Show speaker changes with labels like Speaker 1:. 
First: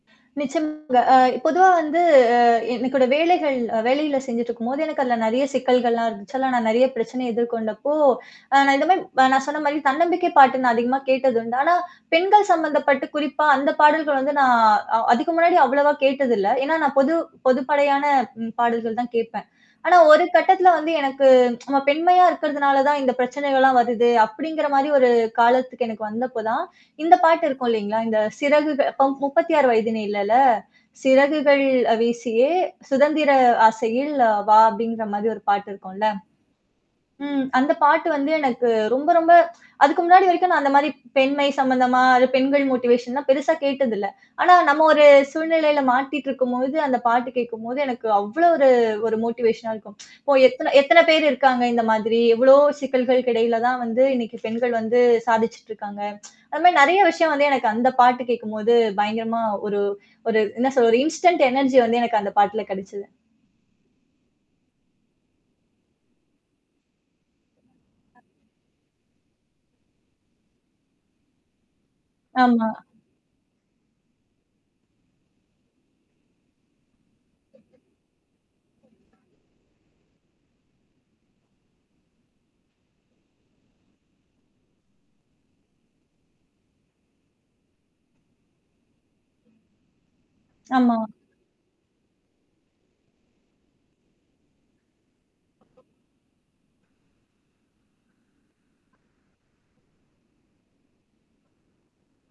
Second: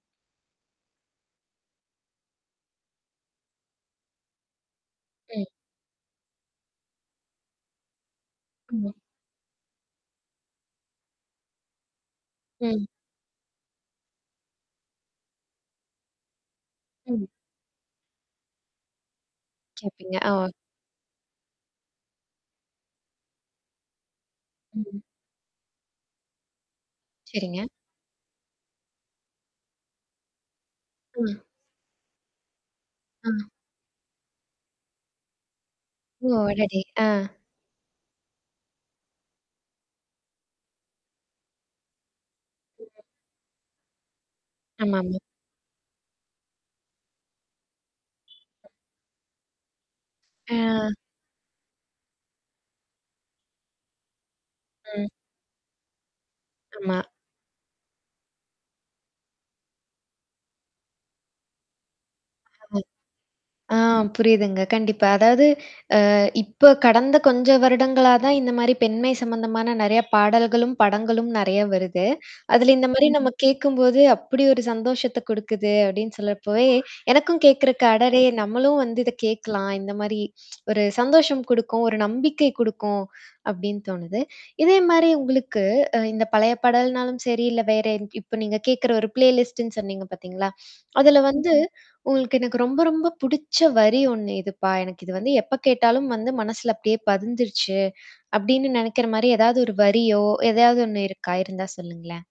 Speaker 1: நிச்சயமாங்க. அ பொதுவா வந்து அ என்னோட வேலைகள் வேலையில செஞ்சுட்டு இருக்கும்போது எனக்கு அதுல நெறைய
Speaker 2: ம்.
Speaker 1: சிக்கல்கள்லாம் இருந்துச்சு. அதெல்லாம் நான் நெறைய பிரச்சனை எதிர்கொண்டப்போ, அ நான் இந்த
Speaker 2: ஆமா.
Speaker 1: மாரி நான் சொன்ன மாரி தன்னம்பிக்கை பாட்டு நான் அதிகமா கேட்டதுண்டு. ஆனா பெண்கள்
Speaker 2: ம்.
Speaker 1: சம்மந்தப்பட்டு குறிப்பா அந்த பாடல்கள் வந்து நான் அ அதுக்கு முன்னாடி அவ்வளவா கேட்டதில்ல. ஏன்னா நான் பொது
Speaker 2: ம்.
Speaker 1: பொதுப்படையான ம் பாடல்கள் தான் கேட்பேன். ஆனா,
Speaker 2: கேட்பீங்க.
Speaker 1: ஒரு
Speaker 2: ஆ.
Speaker 1: கட்டத்துல வந்து எனக்கு நம்ம பெண்மையா இருக்கிறதுனால தான் இந்த பிரச்சனைகள்லாம் வருது. அப்படிங்கிற மாரி
Speaker 2: ம்.
Speaker 1: ஒரு காலத்துக்கு எனக்கு வந்தப்போ தான், இந்த பாட்டு
Speaker 2: சரிங்க.
Speaker 1: இருக்கும் இல்லைங்களா? இந்த சிறகுக பம் 36 வயதினிலேல,
Speaker 2: அ.
Speaker 1: "சிறகுகள் அ வீசியே சுதந்திர
Speaker 2: அ.
Speaker 1: ஆசையில் அ வா" அப்படிங்கிற மாரி ஒரு பாட்டு இருக்கும்ல்ல.
Speaker 2: ஓ! அடடே! அ.
Speaker 1: ம். அந்த பாட்டு வந்து எனக்கு ரொம்ப ரொம்ப அதுக்கு முன்னாடி வரைக்கும் நான் அந்த மாரி பெண்மை சம்மந்தமா, அது பெண்கள்
Speaker 2: [unintelligible]
Speaker 1: மோட்டிவேஷன்லாம் பெருசா கேட்டது இல்ல. ஆனா நம்ம ஒரு
Speaker 2: ஆமாம.
Speaker 1: சூழ்நிலையில மாட்டிட்டு இருக்கும்போது, அந்த பாட்டு கேட்கும்போது எனக்கு அவ்வளோ ஒரு ஒரு மோட்டிவேஷனா இருக்கும். இப்போ எத்தன
Speaker 2: அ.
Speaker 1: எத்தன பேர் இருக்காங்க இந்த மாதிரி. எவ்வளோ சிக்கல்கள்க்கிடையில தான் வந்து இன்னைக்கு பெண்கள் வந்து
Speaker 2: ம்.
Speaker 1: சாதிச்சுட்டு இருக்காங்க. அந்த மாரி நெறைய
Speaker 2: ஆமா.
Speaker 1: விஷயம் வந்து எனக்கு அந்த பாட்டு கேட்கும்போது பயங்கரமா ஒரு ஒரு என்ன சொல்றது? இன்ஸ்டன்ட் எனர்ஜிய வந்து எனக்கு அந்த பாட்டுல கெடைச்சுது.
Speaker 2: [unintelligible] ஆ புரியுதுங்க. கண்டிப்பா. அதாவது அ இப்ப கடந்த கொஞ்ச வருடங்களா தான் இந்த மாரி பெண்மை சம்மந்தமான நெறைய பாடல்களும், படங்களும் நெறைய வருது.
Speaker 1: ஆமா.
Speaker 2: அதுல இந்த மாரி நம்ம கேட்கும்போது அப்படி ஒரு சந்தோஷத்த குடுக்குது அப்படின்னு சொல்றப்பவே, எனக்கும் கேட்கறக்கு அடடே! நம்மளும் வந்து இத கேட்கலாம். இந்த மாரி ஒரு சந்தோஷம் குடுக்கும், ஒரு நம்பிக்கை குடுக்கும், அப்படின்னு தோணுது. இதே மாரி உங்களுக்கு அ இந்த பழைய பாடல்னாலும் சரி, இல்ல வேற இப்ப நீங்க கேக்கற ஒரு ப்ளேலிஸ்ட்ட்ன்னு சொன்னீங்க பார்த்தீங்களா?
Speaker 1: ஆமா.
Speaker 2: அதுல வந்து உங்களுக்கு, "எனக்கு ரொம்ப ரொம்ப புடிச்ச வரி ஒண்ணு இதுப்பா? எனக்கு இது வந்து எப்ப கேட்டாலும் வந்து மனசுல அப்படியே பதிஞ்சுருச்சு." அப்படின்னு நெனைக்கிற மாரி ஏதாவது ஒரு வரியோ, எதையாவது ஒண்ணு இருக்கா? இருந்தா சொல்லுங்களேன்?